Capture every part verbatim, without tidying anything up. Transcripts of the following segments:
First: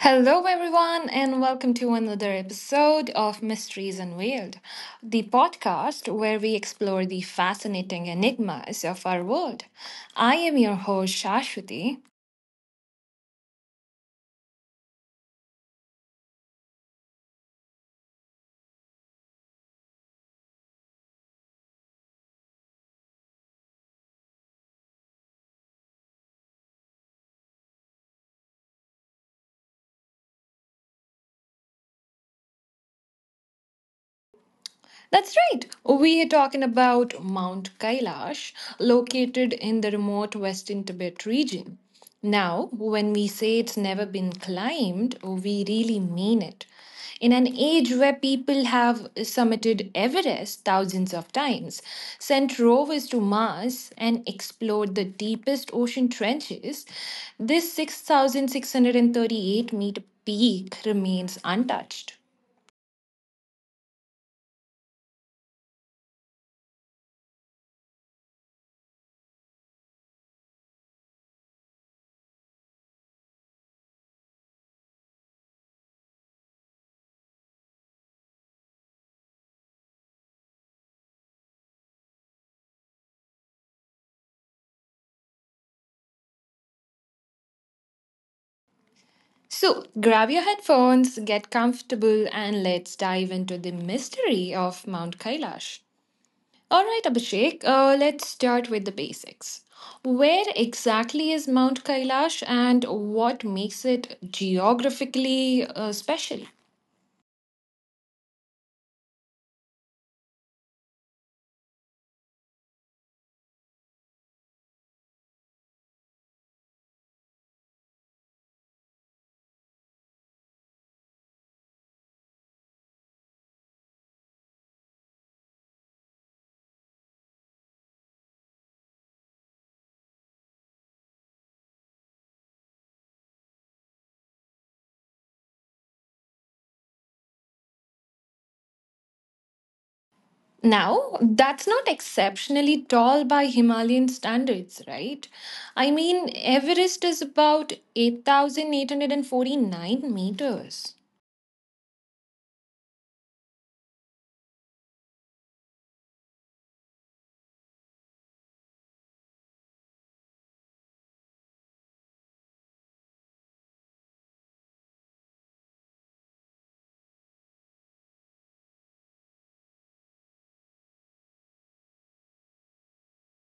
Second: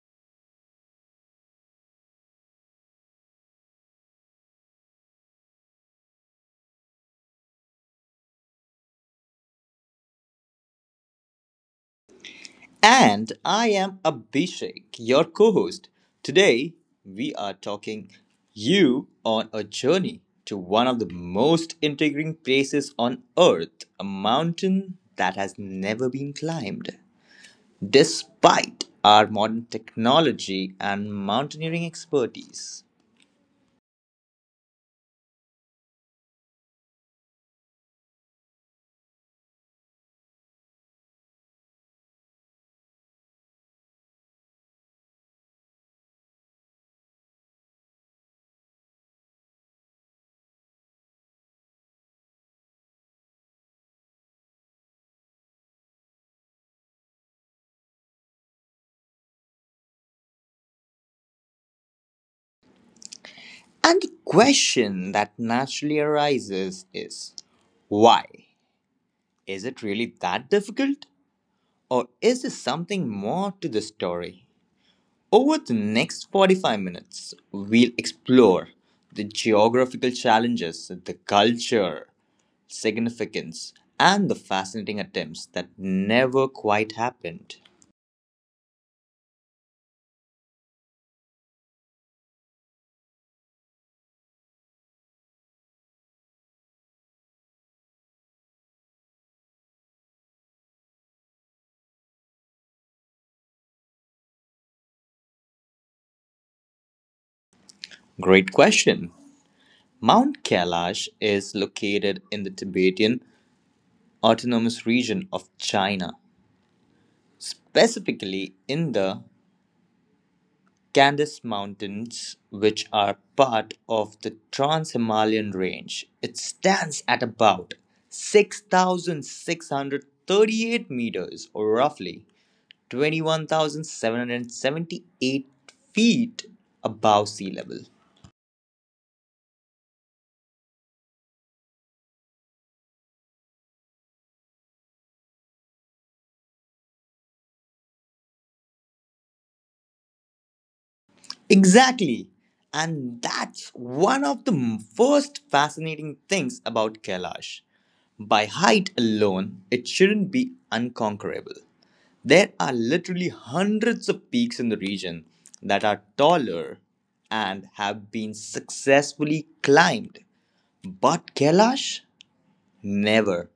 Hello, everyone, and welcome to another episode of Mysteries Unveiled, the podcast where we explore the fascinating enigmas of our world. I am your host, Shashwati. And I am Abhishek, your co host. Today, we are talking you on a journey to one of the most intriguing places on earth, a mountain that has never been climbed. Despite our modern technology and mountaineering expertise. That's right. We are talking about Mount Kailash, located in the remote Western Tibet region. Now, when we say it's never been climbed, we really mean it. In an age where people have summited Everest thousands of times, sent rovers to Mars, and explored the deepest ocean trenches, this six thousand six hundred thirty-eight meter peak remains untouched. And the question that naturally arises is why? Is it really that difficult? Or is there something more to the story? Over the next forty-five minutes, we'll explore the geographical challenges, the culture, significance, and the fascinating attempts that never quite happened. So, grab your headphones, get comfortable, and let's dive into the mystery of Mount Kailash. All right, Abhishek, uh, let's start with the basics. Where exactly is Mount Kailash and what makes it geographically uh, special? Great question. Mount Kailash is located in the Tibetan Autonomous Region of China, specifically in the Candace Mountains, which are part of the Trans Himalayan Range. It stands at about six thousand six hundred thirty-eight meters, or roughly twenty-one thousand seven hundred seventy-eight feet above sea level. Now, that's not exceptionally tall by Himalayan standards, right? I mean, Everest is about eight thousand eight hundred forty-nine meters. Exactly. And that's one of the m- first fascinating things about Kailash. By height alone, it shouldn't be unconquerable. There are literally hundreds of peaks in the region that are taller and have been successfully climbed. But Kailash? Never.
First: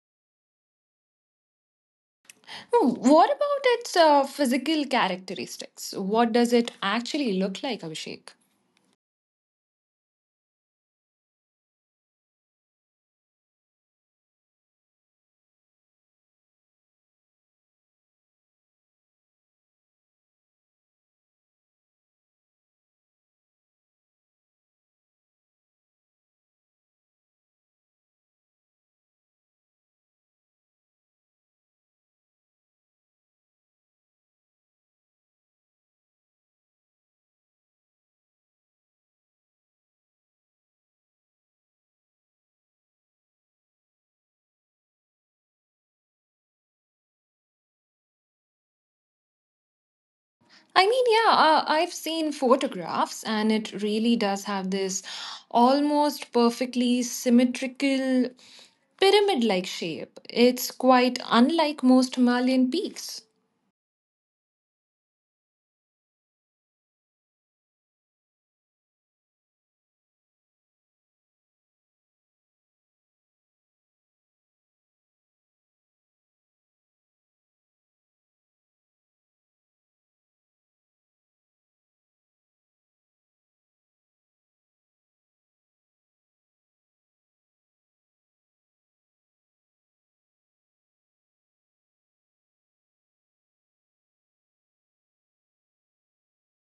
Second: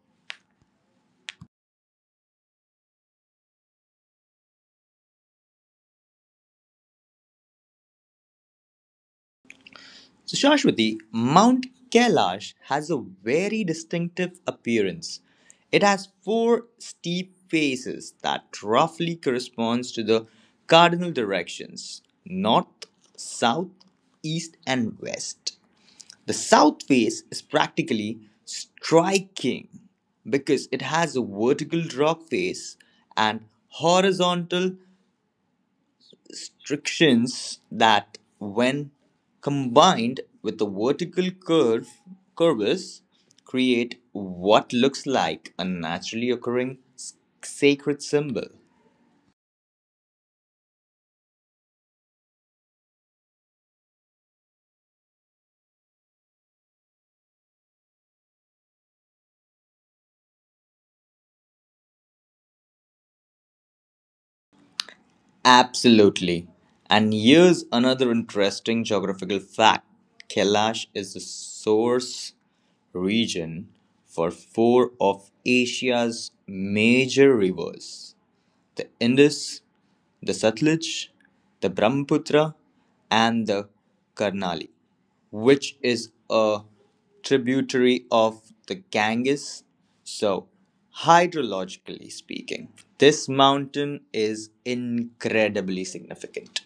Hmm, what about its uh, physical characteristics? What does it actually look like, Abhishek? So, Shashwati, Mount Kailash has a very distinctive appearance. It has four steep faces that roughly corresponds to the cardinal directions north, south, east, and west. The south face is practically striking because it has a vertical rock face and horizontal strictions that, when combined with the vertical curve curves, create what looks like a naturally occurring s- sacred symbol. I mean, yeah, uh, I've seen photographs, and it really does have this almost perfectly symmetrical pyramid like shape. It's quite unlike most Himalayan peaks. Absolutely. And here's another interesting geographical fact, Kailash is the source region for four of Asia's major rivers: the Indus, the Satluj, the Brahmaputra, and the Karnali, which is a tributary of the Ganges. So, hydrologically speaking, this mountain is incredibly significant.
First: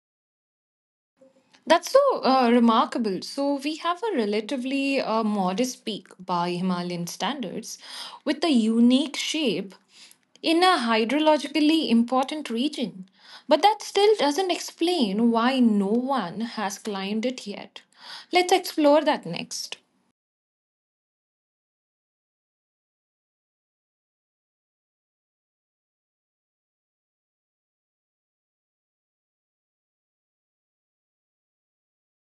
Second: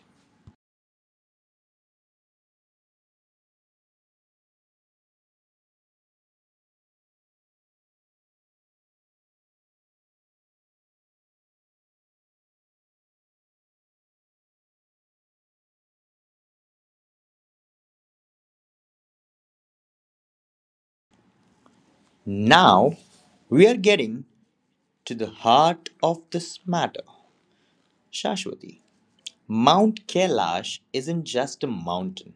That's so uh, remarkable. So, we have a relatively uh, modest peak by Himalayan standards with a unique shape in a hydrologically important region. But that still doesn't explain why no one has climbed it yet. Let's explore that next. Now, we are getting to the heart of this matter, Shashwati. Mount Kailash isn't just a mountain,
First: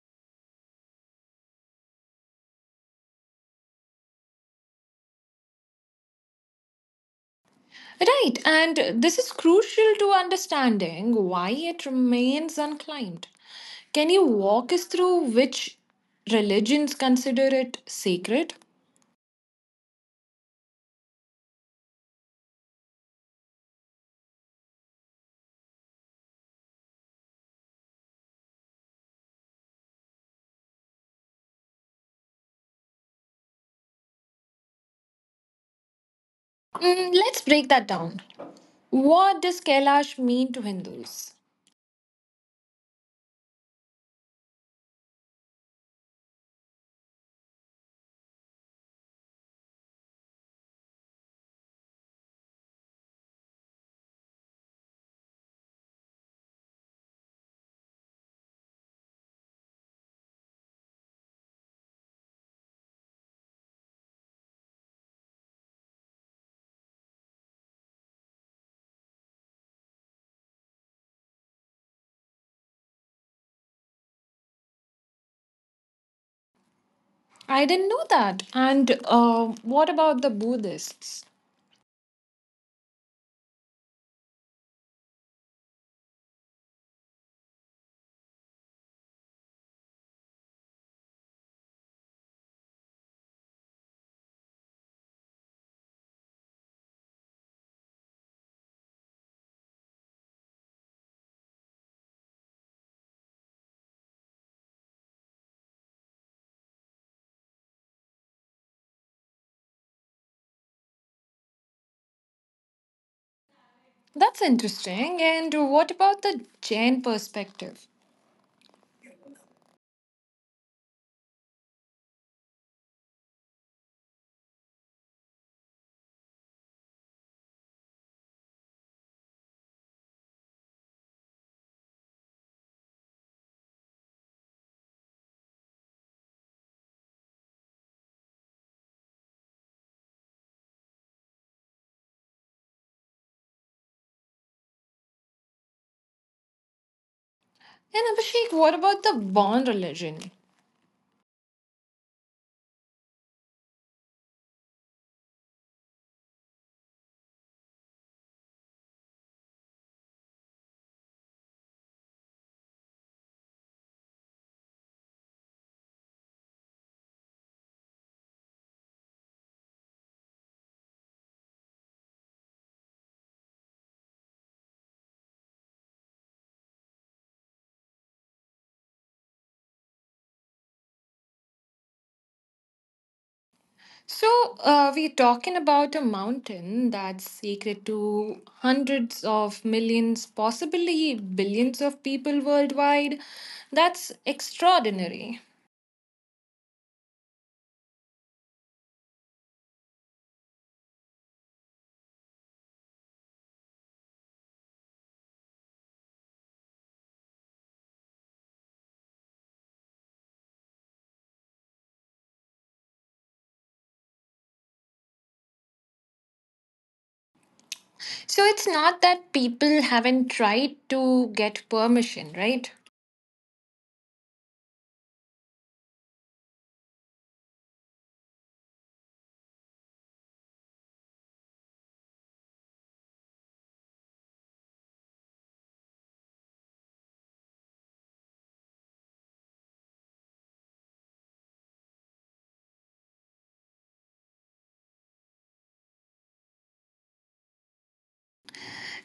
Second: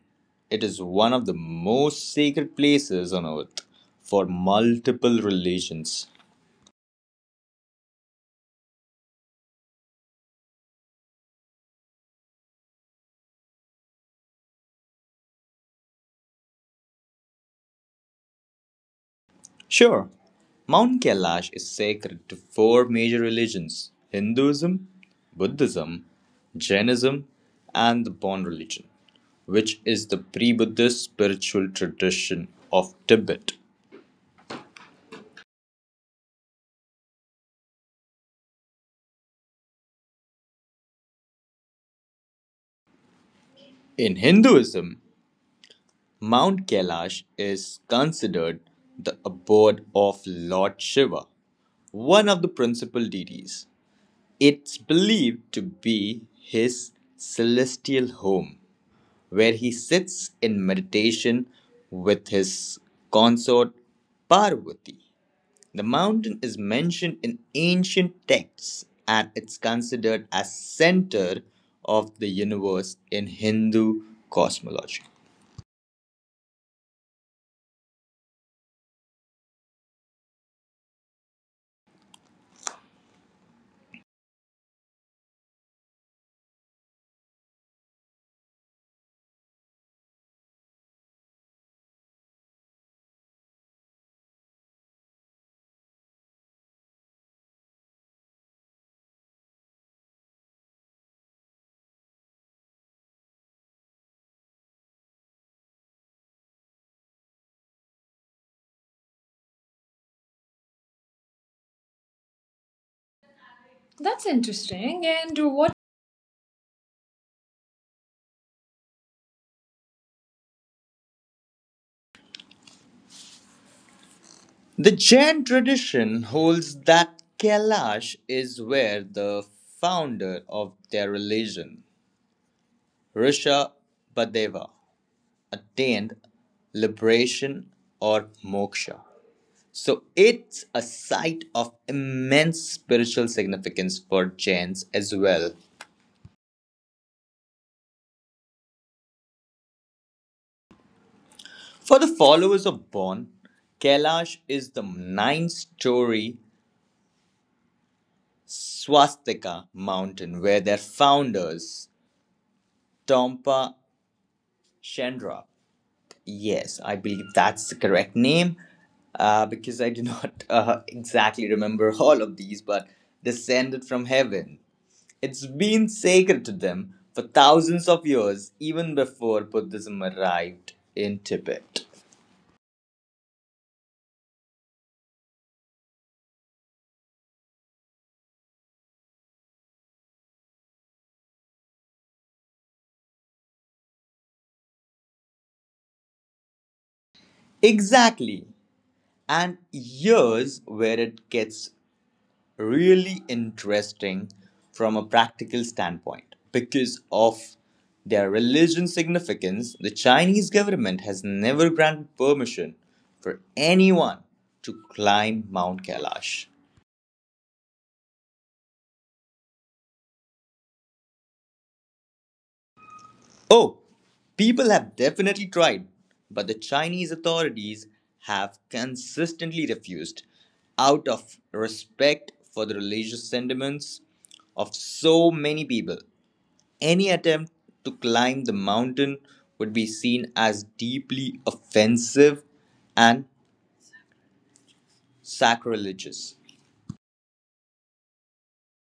it is one of the most sacred places on earth for multiple religions. Right, and this is crucial to understanding why it remains unclimbed. Can you walk us through which religions consider it sacred? Sure, Mount Kailash is sacred to four major religions: Hinduism, Buddhism, Jainism, and the Bon religion, which is the pre Buddhist spiritual tradition of Tibet. Mm, let's break that down. What does Kailash mean to Hindus? In Hinduism, Mount Kailash is considered the abode of Lord Shiva, one of the principal deities. It's believed to be his celestial home, where he sits in meditation with his consort Parvati. The mountain is mentioned in ancient texts and it's considered as center of the universe in Hindu cosmology. I didn't know that. And uh, what about the Buddhists? That's That's interesting. interesting. And And what? what about the Jain perspective? The Jain tradition holds that Kailash is where the founder of their religion, Rishabhadeva, attained liberation or moksha. So it's a site of immense spiritual significance for Jains as well. And Abhishek, what about the born religion? For the followers of Bon, Kailash is the nine story swastika mountain where their founders, Tompa Chandra, yes, I believe that's the correct name, uh, because I do not uh, exactly remember all of these, but descended from heaven. It's been sacred to them for thousands of years, even before Buddhism arrived in Tibet. So, uh, we're talking about a mountain that's sacred to hundreds of millions, possibly billions of people worldwide. That's extraordinary. Exactly. And here's where it gets really interesting from a practical standpoint. Because of their religion significance, the Chinese government has never granted permission for anyone to climb Mount Kailash. So, it's not that people haven't tried to get permission, right? Oh, people have definitely tried, but the Chinese authorities have consistently refused out of respect for the religious sentiments of so many people. Any attempt to climb the mountain would be seen as deeply offensive and sacrilegious.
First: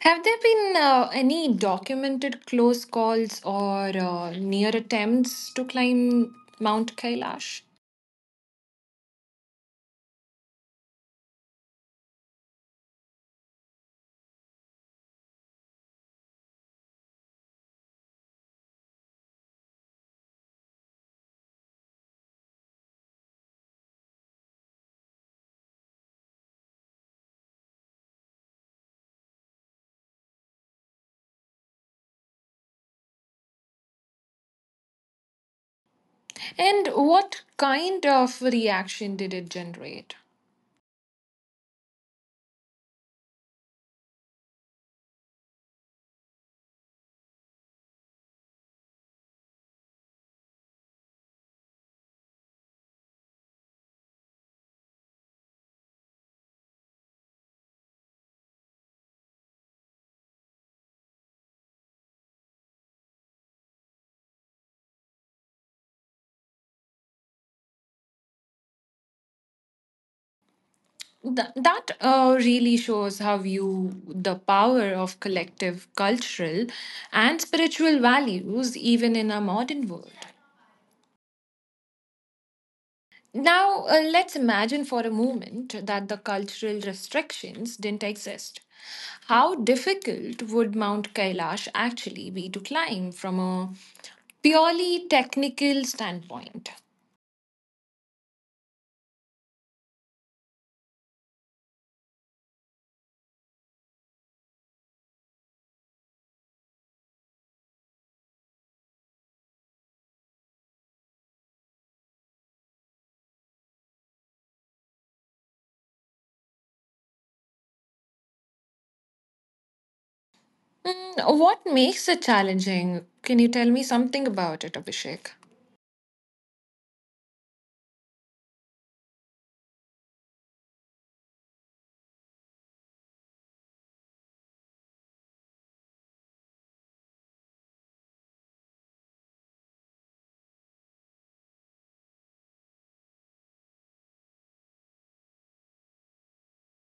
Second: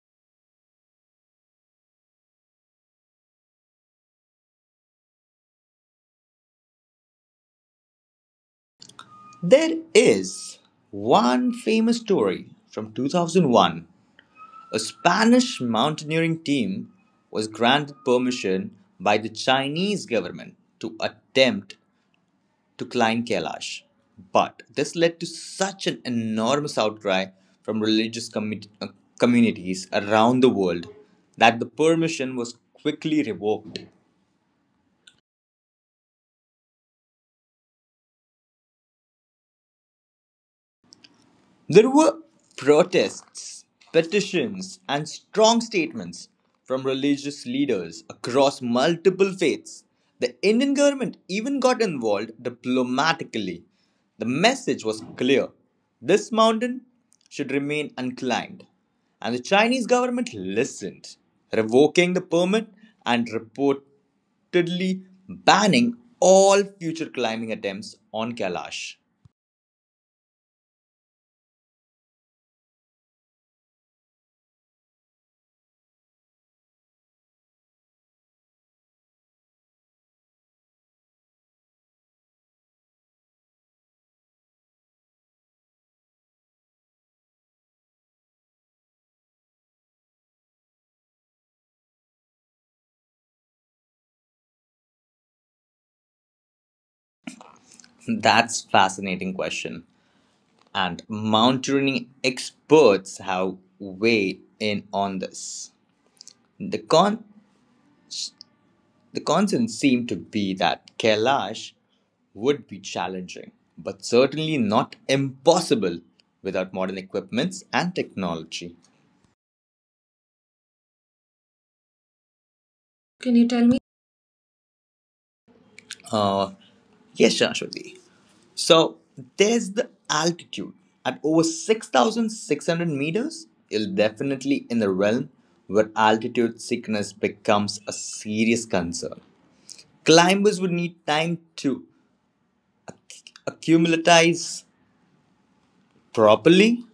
Have there been uh, any documented close calls or uh, near attempts to climb Mount Kailash? There is one famous story from two thousand one. A Spanish mountaineering team was granted permission by the Chinese government to attempt to climb Kailash. But this led to such an enormous outcry from religious commi- uh, communities around the world that the permission was quickly revoked. And what kind of reaction did it generate? There were protests, petitions, and strong statements from religious leaders across multiple faiths. The Indian government even got involved diplomatically. The message was clear: this mountain should remain unclimbed. And the Chinese government listened, revoking the permit and reportedly banning all future climbing attempts on Kailash. Th- that uh, really shows how you the power of collective cultural and spiritual values even in a modern world. Now, uh, let's imagine for a moment that the cultural restrictions didn't exist. How difficult would Mount Kailash actually be to climb from a purely technical standpoint? That's a fascinating question, and mountaineering experts have weighed in on this. The, con- the consensus seemed to be that Kailash would be challenging, but certainly not impossible without modern equipments and technology. Mm, what makes it challenging? Can Can you you tell tell me? me something about it, Abhishek? Uh, yes, Shashwati. So there's the altitude. At over six thousand six hundred meters, you're definitely in the realm where altitude sickness becomes a serious concern. Climbers would need time to acclimatize properly.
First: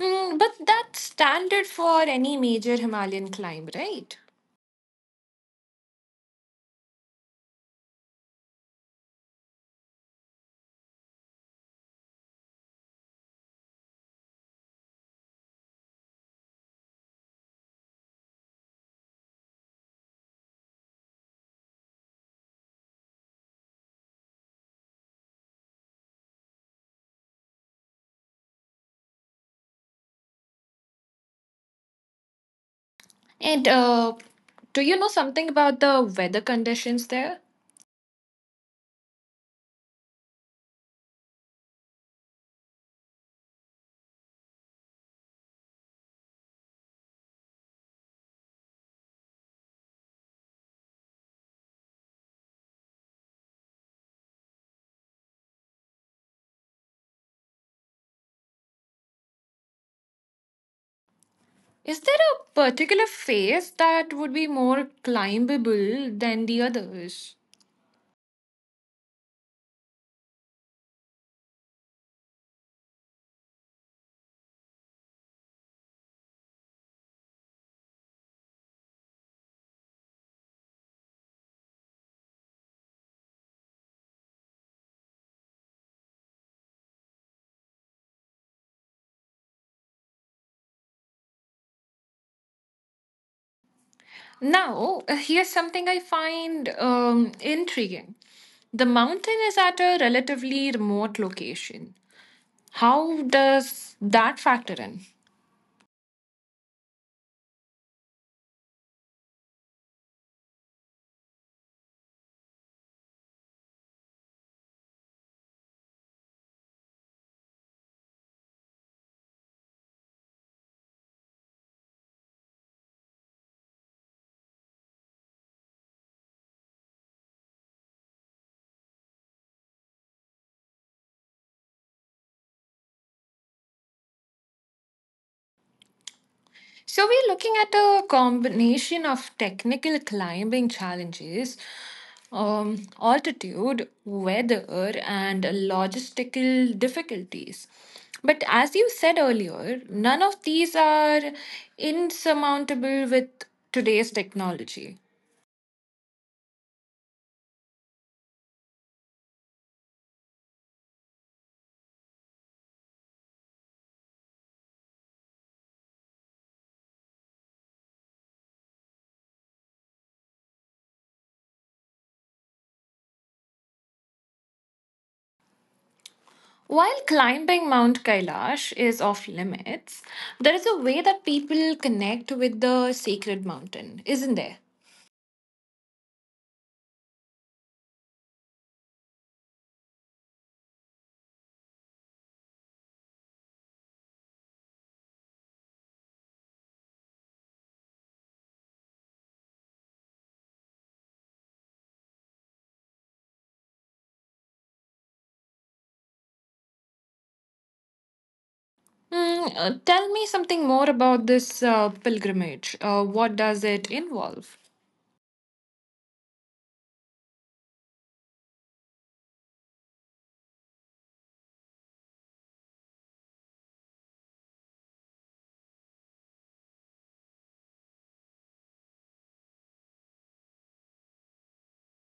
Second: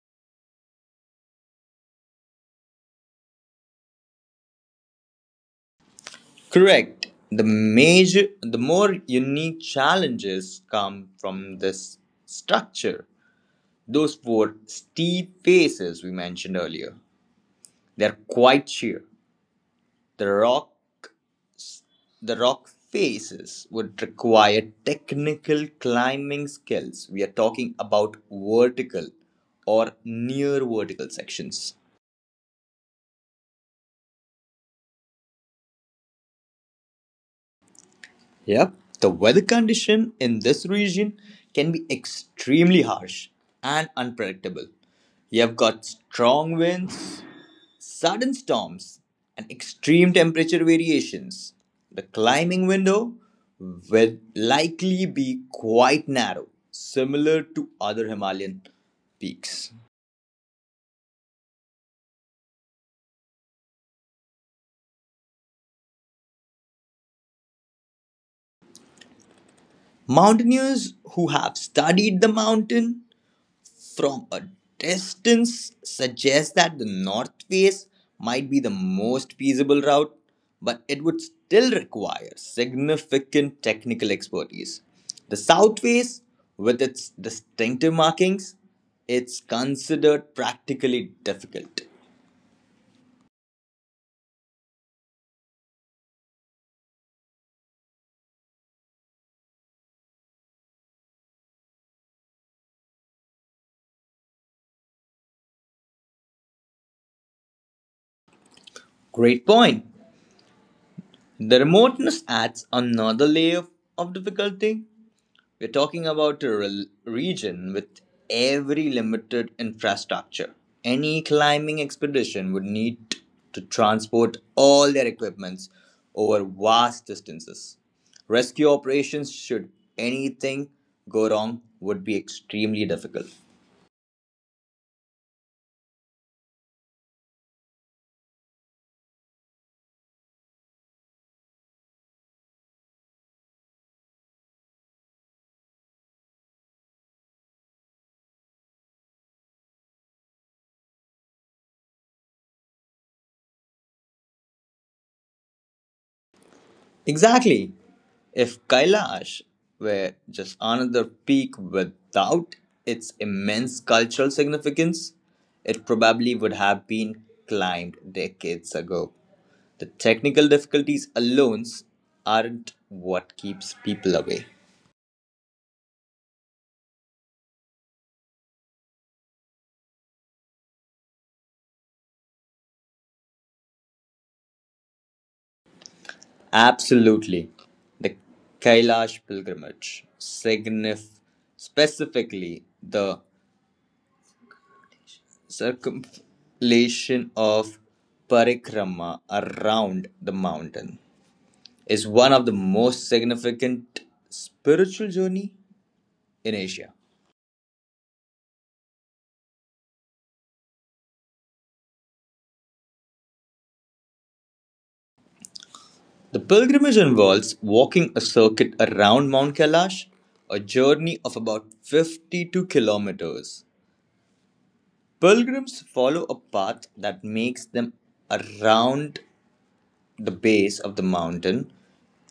Mm, but that's standard for any major Himalayan climb, right? Correct. The major the more unique challenges come from this structure. Those four steep faces we mentioned earlier. They're quite sheer. The rock the rock faces would require technical climbing skills. We are talking about vertical or near vertical sections. And uh, do you know something about the weather conditions there? Yep, the weather condition in this region can be extremely harsh and unpredictable. You have got strong winds, sudden storms, and extreme temperature variations. The climbing window will likely be quite narrow, similar to other Himalayan peaks. Is there a particular phase that would be more climbable than the others? Mountaineers who have studied the mountain from a distance suggests that the north face might be the most feasible route, but it would still require significant technical expertise. The south face, with its distinctive markings, it's considered practically difficult. Now, uh, here's something I find um, intriguing. The mountain is at a relatively remote location. How does that factor in? Great point. The remoteness adds another layer of difficulty. We're talking about a rel- region with every limited infrastructure. Any climbing expedition would need to transport all their equipments over vast distances. Rescue operations, should anything go wrong, would be extremely difficult. So we're looking at a combination of technical climbing challenges, um, altitude, weather, and logistical difficulties. But as you said earlier, none of these are insurmountable with today's technology. Exactly. If Kailash were just another peak without its immense cultural significance, it probably would have been climbed decades ago. The technical difficulties alone aren't what keeps people away. While climbing Mount Kailash is off limits, there is a way that people connect with the sacred mountain, isn't there? Absolutely. The Kailash pilgrimage, signif- specifically the circumvallation of Parikrama around the mountain, is one of the most significant spiritual journey in Asia. Mm, uh, tell me something more about this uh, pilgrimage. Uh, what does it involve? The pilgrimage involves walking a circuit around Mount Kailash, a journey of about fifty-two kilometers. Pilgrims follow a path that makes them around the base of the mountain,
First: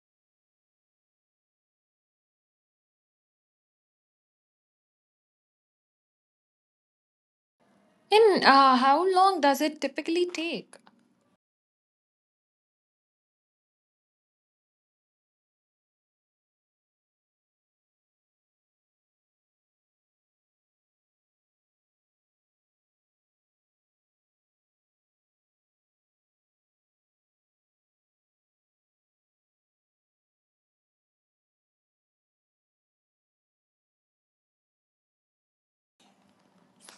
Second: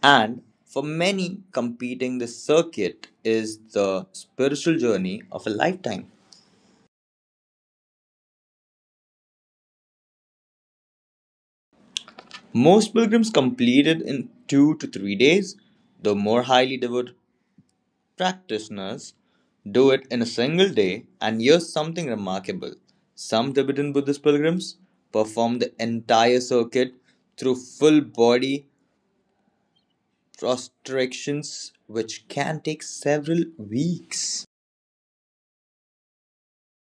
and for many, completing the circuit is the spiritual journey of a lifetime. In uh, how long does it typically take? Most pilgrims complete it in two to three days, though more highly devout practitioners do it in a single day. And here's something remarkable: some Tibetan Buddhist pilgrims perform the entire circuit through full body prostrations, which can take several weeks.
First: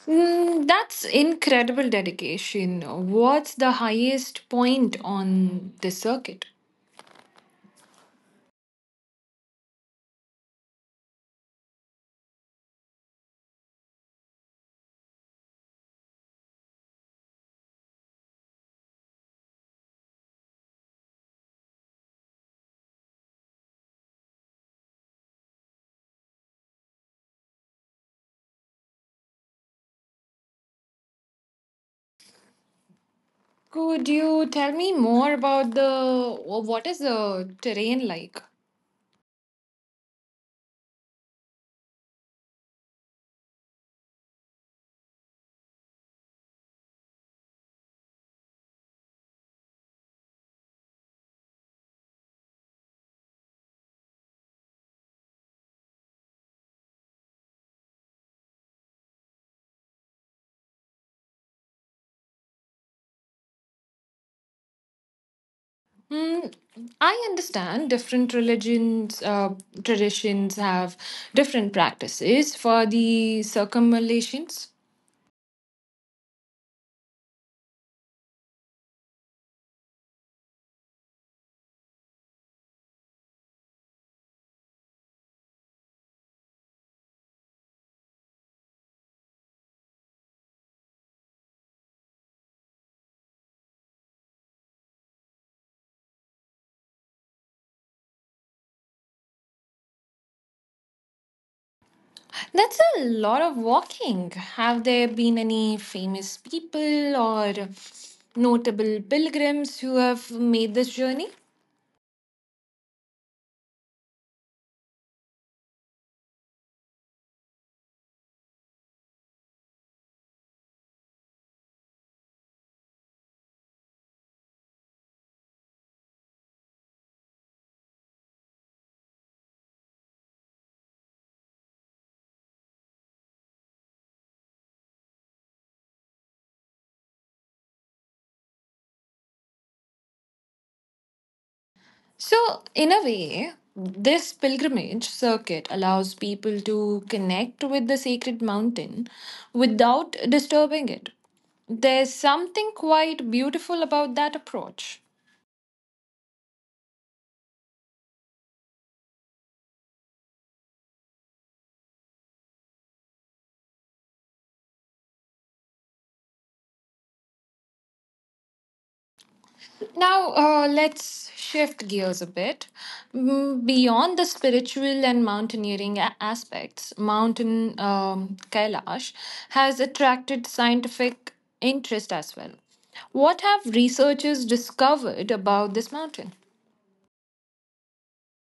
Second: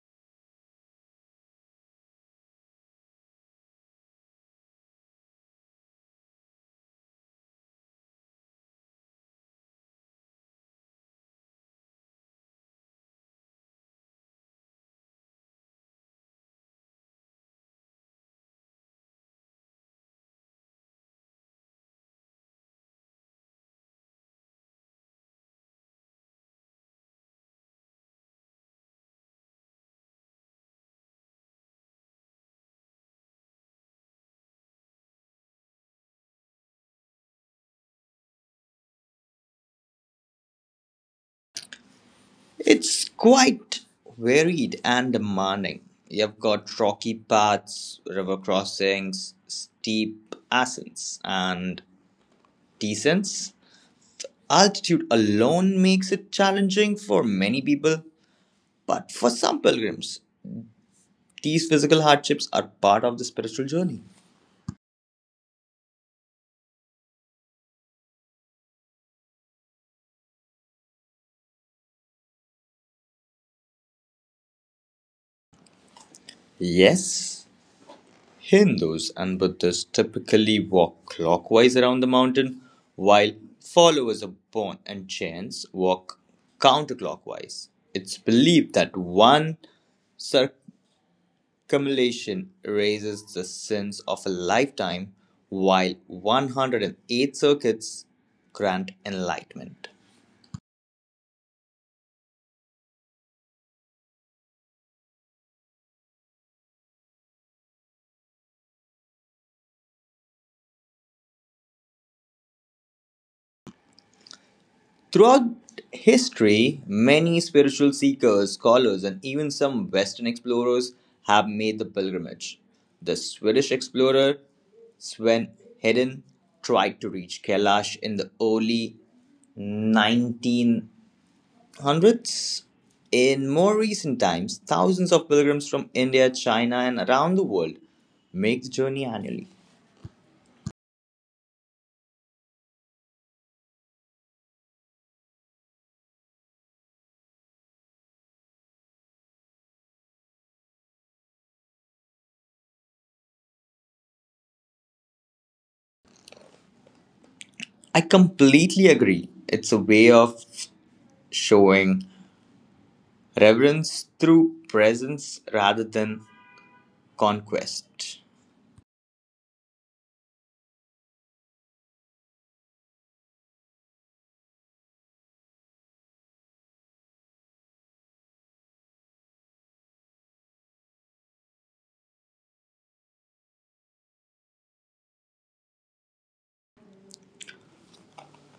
Mm, that's incredible dedication. What's the highest point on this circuit? Could you tell me more about the uh, what is the terrain like? It's quite varied and demanding. You've got rocky paths, river crossings, steep ascents, and decent. Altitude alone makes it challenging for many people, but for some pilgrims, these physical hardships are part of the spiritual journey. Hmm, I understand different religions, uh, traditions have different practices for the circumvallations. Yes, Hindus and Buddhists typically walk clockwise around the mountain, while followers of Bon and Chants walk counterclockwise. It's believed that one circle accumulation raises the sins of a lifetime, while one hundred eight circuits grant enlightenment. That's a lot of walking. Have there been any famous people or notable pilgrims who have made this journey? Throughout history, many spiritual seekers, scholars, and even some Western explorers have made the pilgrimage. The Swedish explorer Sven Hedin tried to reach Kailash in the early nineteen hundreds. In more recent times, thousands of pilgrims from India, China, and around the world make the journey annually. So, in a way, this pilgrimage circuit allows people to connect with the sacred mountain without disturbing it. There's something quite beautiful about that approach. I completely agree. It's a way of showing reverence through presence rather than conquest. Now, uh, let's shift gears a bit. Mm, beyond the spiritual and mountaineering a- aspects, Mountain um, Kailash has attracted scientific interest as well. What have researchers discovered about this mountain?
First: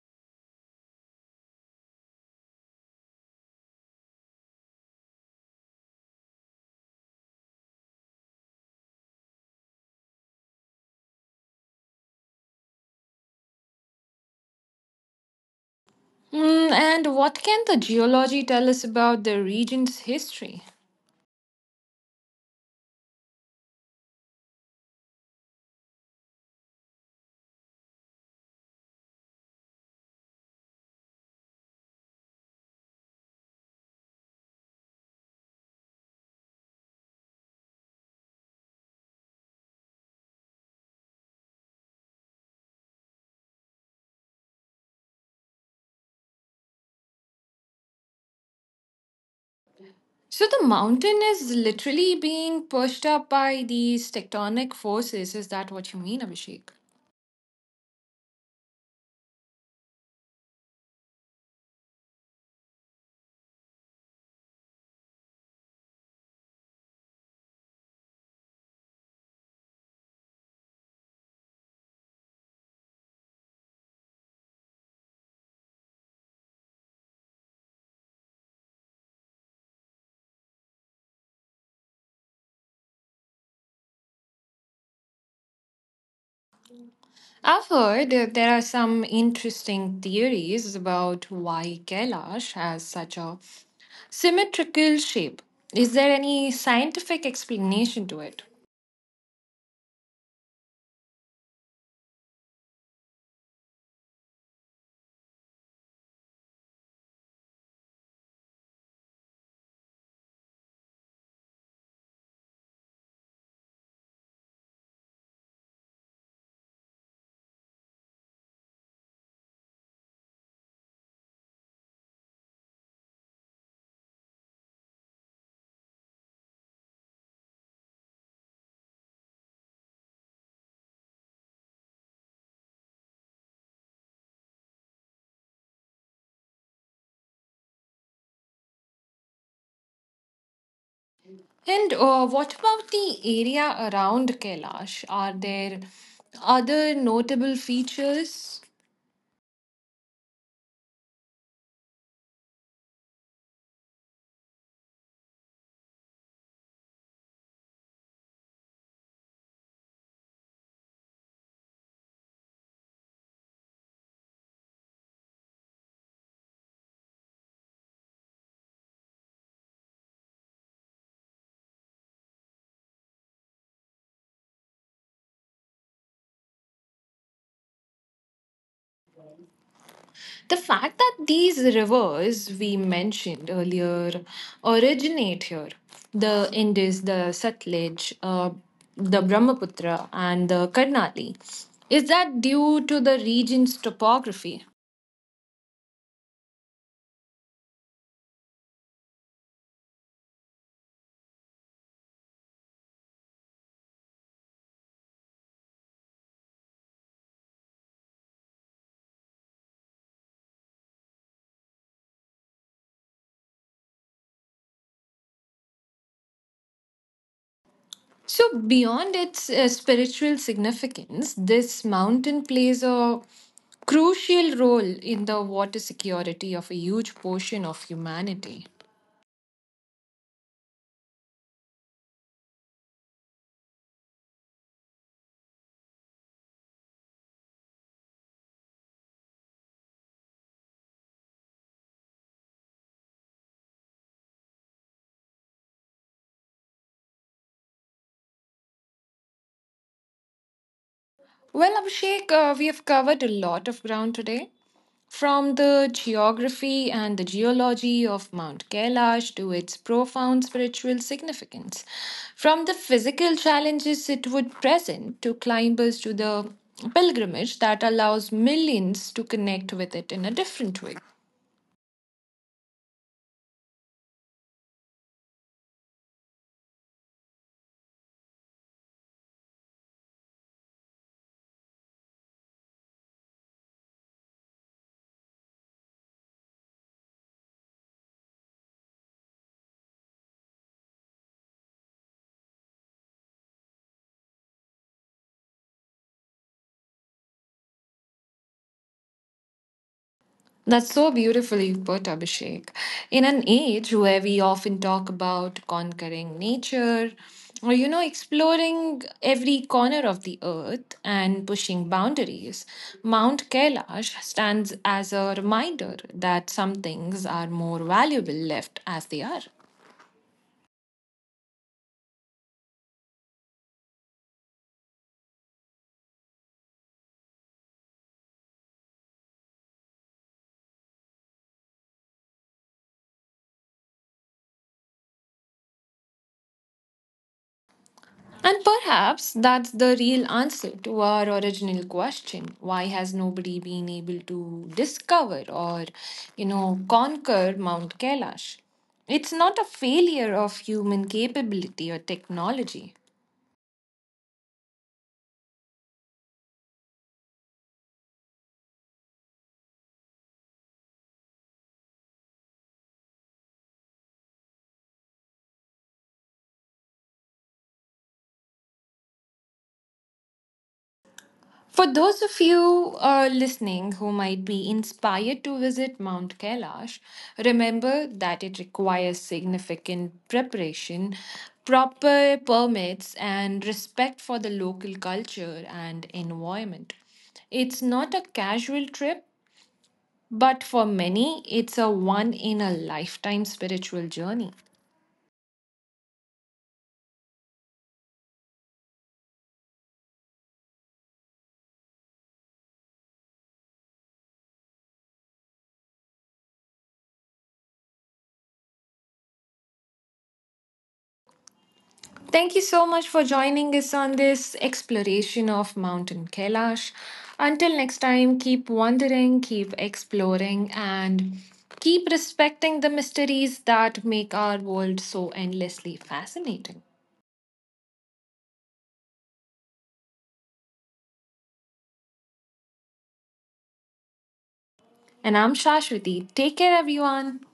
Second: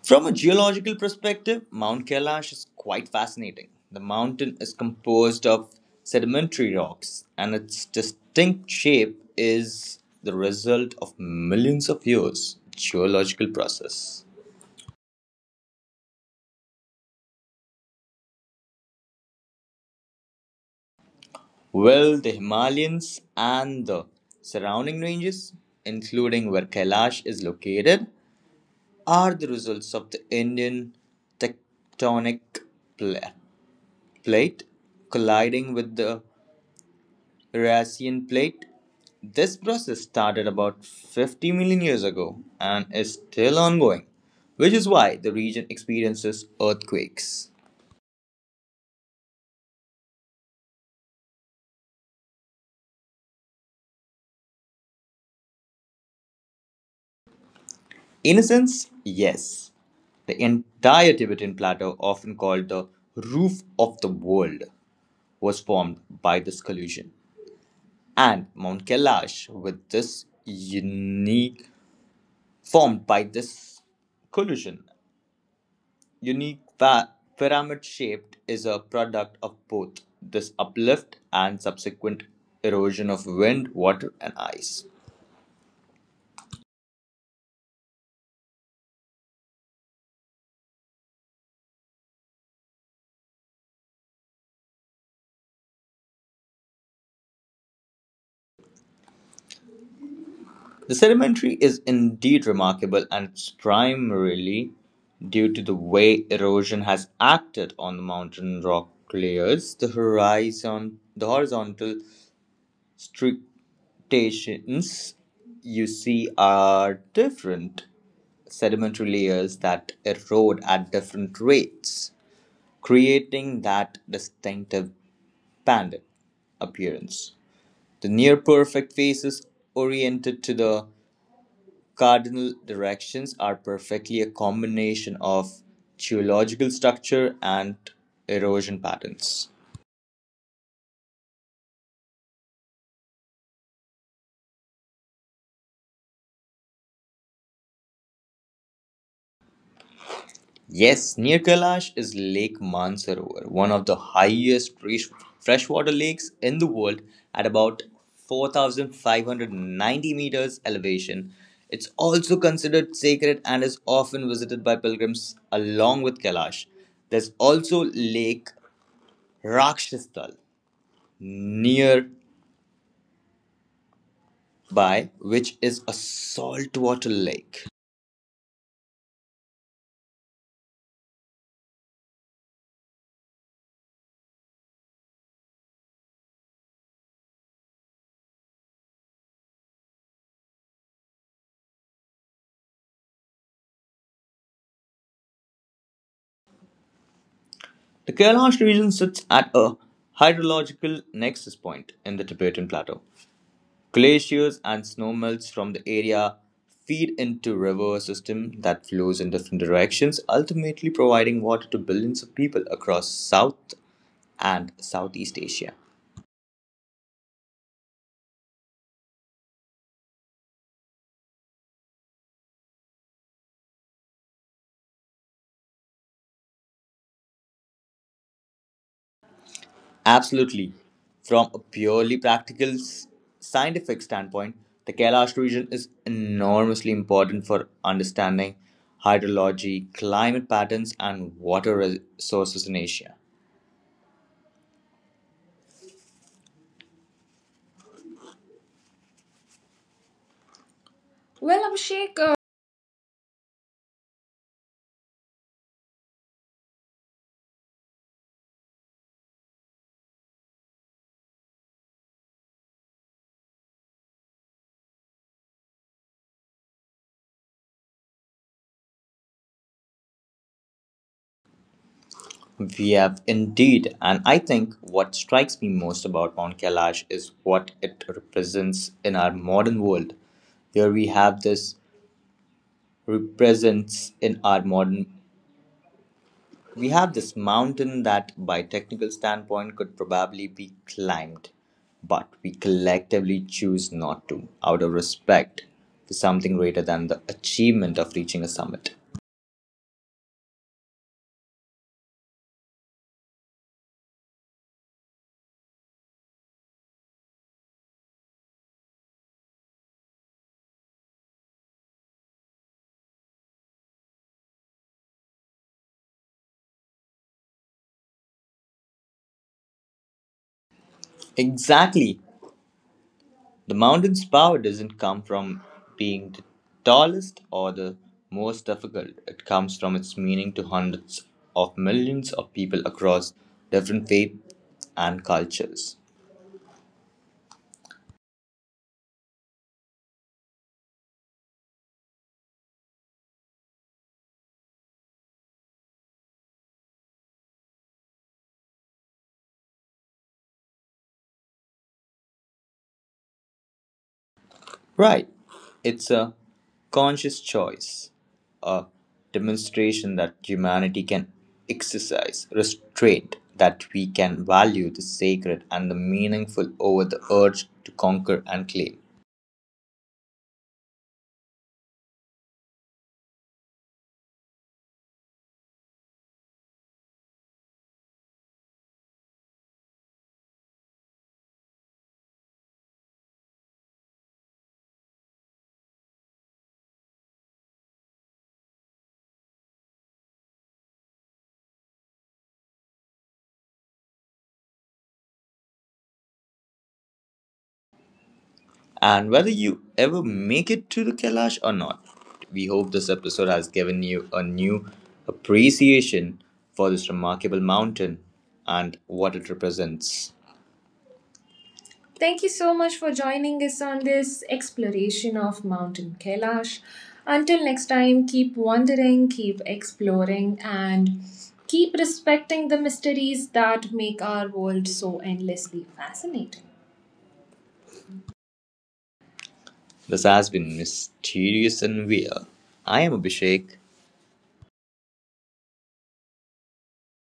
From a geological perspective, Mount Kailash is quite fascinating. The mountain is composed of sedimentary rocks, and its distinct shape is the result of millions of years geological process. Mm, and what can the geology tell us about the region's history? Well, the Himalayas and the surrounding ranges, including where Kailash is located, are the results of the Indian tectonic pla- plate colliding with the Eurasian plate. This process started about fifty million years ago and is still ongoing, which is why the region experiences earthquakes. So the mountain is literally being pushed up by these tectonic forces. Is that what you mean, Abhishek? In a sense, yes, the entire Tibetan plateau, often called the roof of the world, was formed by this collision. And Mount Kailash with this unique formed by this collision unique pa- pyramid shaped is a product of both this uplift and subsequent erosion of wind, water, and ice. I've heard that there are some interesting theories about why Kailash has such a symmetrical shape. Is there any scientific explanation to it? The sedimentary is indeed remarkable and it's primarily due to the way erosion has acted on the mountain rock layers, the horizon the horizontal stratations you see are different sedimentary layers that erode at different rates, creating that distinctive bandit appearance. The near perfect faces oriented to the cardinal directions are perfectly a combination of geological structure and erosion patterns. And uh, what about the area around Kailash? Are there other notable features? Yes, near Kailash is Lake Mansarovar, one of the highest fresh- freshwater lakes in the world at about four thousand five hundred ninety meters elevation. It's also considered sacred and is often visited by pilgrims along with Kailash. There's also Lake Rakshasthal nearby, which is a saltwater lake. The fact that these rivers we mentioned earlier originate here the Indus, the Satluj, uh, the Brahmaputra, and the Karnali, is that due to the region's topography? The Kailash region sits at a hydrological nexus point in the Tibetan Plateau. Glaciers and snowmelts from the area feed into river system that flows in different directions, ultimately providing water to billions of people across South and Southeast Asia. So, beyond its uh, spiritual significance, this mountain plays a crucial role in the water security of a huge portion of humanity. Absolutely. From a purely practical s- scientific standpoint, the Kailash region is enormously important for understanding hydrology, climate patterns, and water res- sources in Asia. Well, Well, Abhishek, Abhishek, uh, uh, we have covered a lot of ground today. From the geography and the geology of Mount Kailash to its profound spiritual significance, from the physical challenges it would present to climbers to the pilgrimage that allows millions to connect with it in a different way. we have indeed, and I think what strikes me most about Mount Kailash is what it represents in our modern world. Here we have this represents in our modern we have this mountain that by technical standpoint could probably be climbed, but we collectively choose not to out of respect for something greater than the achievement of reaching a summit. That's so beautifully put, Abhishek. In an age where we often talk about conquering nature, or you know, exploring every corner of the earth and pushing boundaries, Mount Kailash stands as a reminder that some things are more valuable left as they are. Exactly. The mountain's power doesn't come from being the tallest or the most difficult. It comes from its meaning to hundreds of millions of people across different faiths and cultures. And perhaps that's the real answer to our original question. Why has nobody been able to discover or, you know, conquer Mount Kailash? It's not a failure of human capability or technology. Right. It's a conscious choice, a demonstration that humanity can exercise restraint, that we can value the sacred and the meaningful over the urge to conquer and claim. For those of you uh, listening who might be inspired to visit Mount Kailash, remember that it requires significant preparation, proper permits, and respect for the local culture and environment. It's not a casual trip, but for many, it's a one in a lifetime spiritual journey. And whether you ever make it to the Kailash or not. We hope this episode has given you a new appreciation for this remarkable mountain and what it represents. Thank Thank you you so so much much for for joining joining us us on on this this exploration exploration of of Mountain Mountain Kailash. Kailash. Until Until next next time, time, keep keep wandering, wandering, keep keep exploring, exploring, and and keep keep respecting respecting the the mysteries mysteries that that make make our our world world so so endlessly endlessly fascinating. fascinating. This has been Mysterious and Weird. I am Abhishek. And I'm Shashwati. Take care, everyone.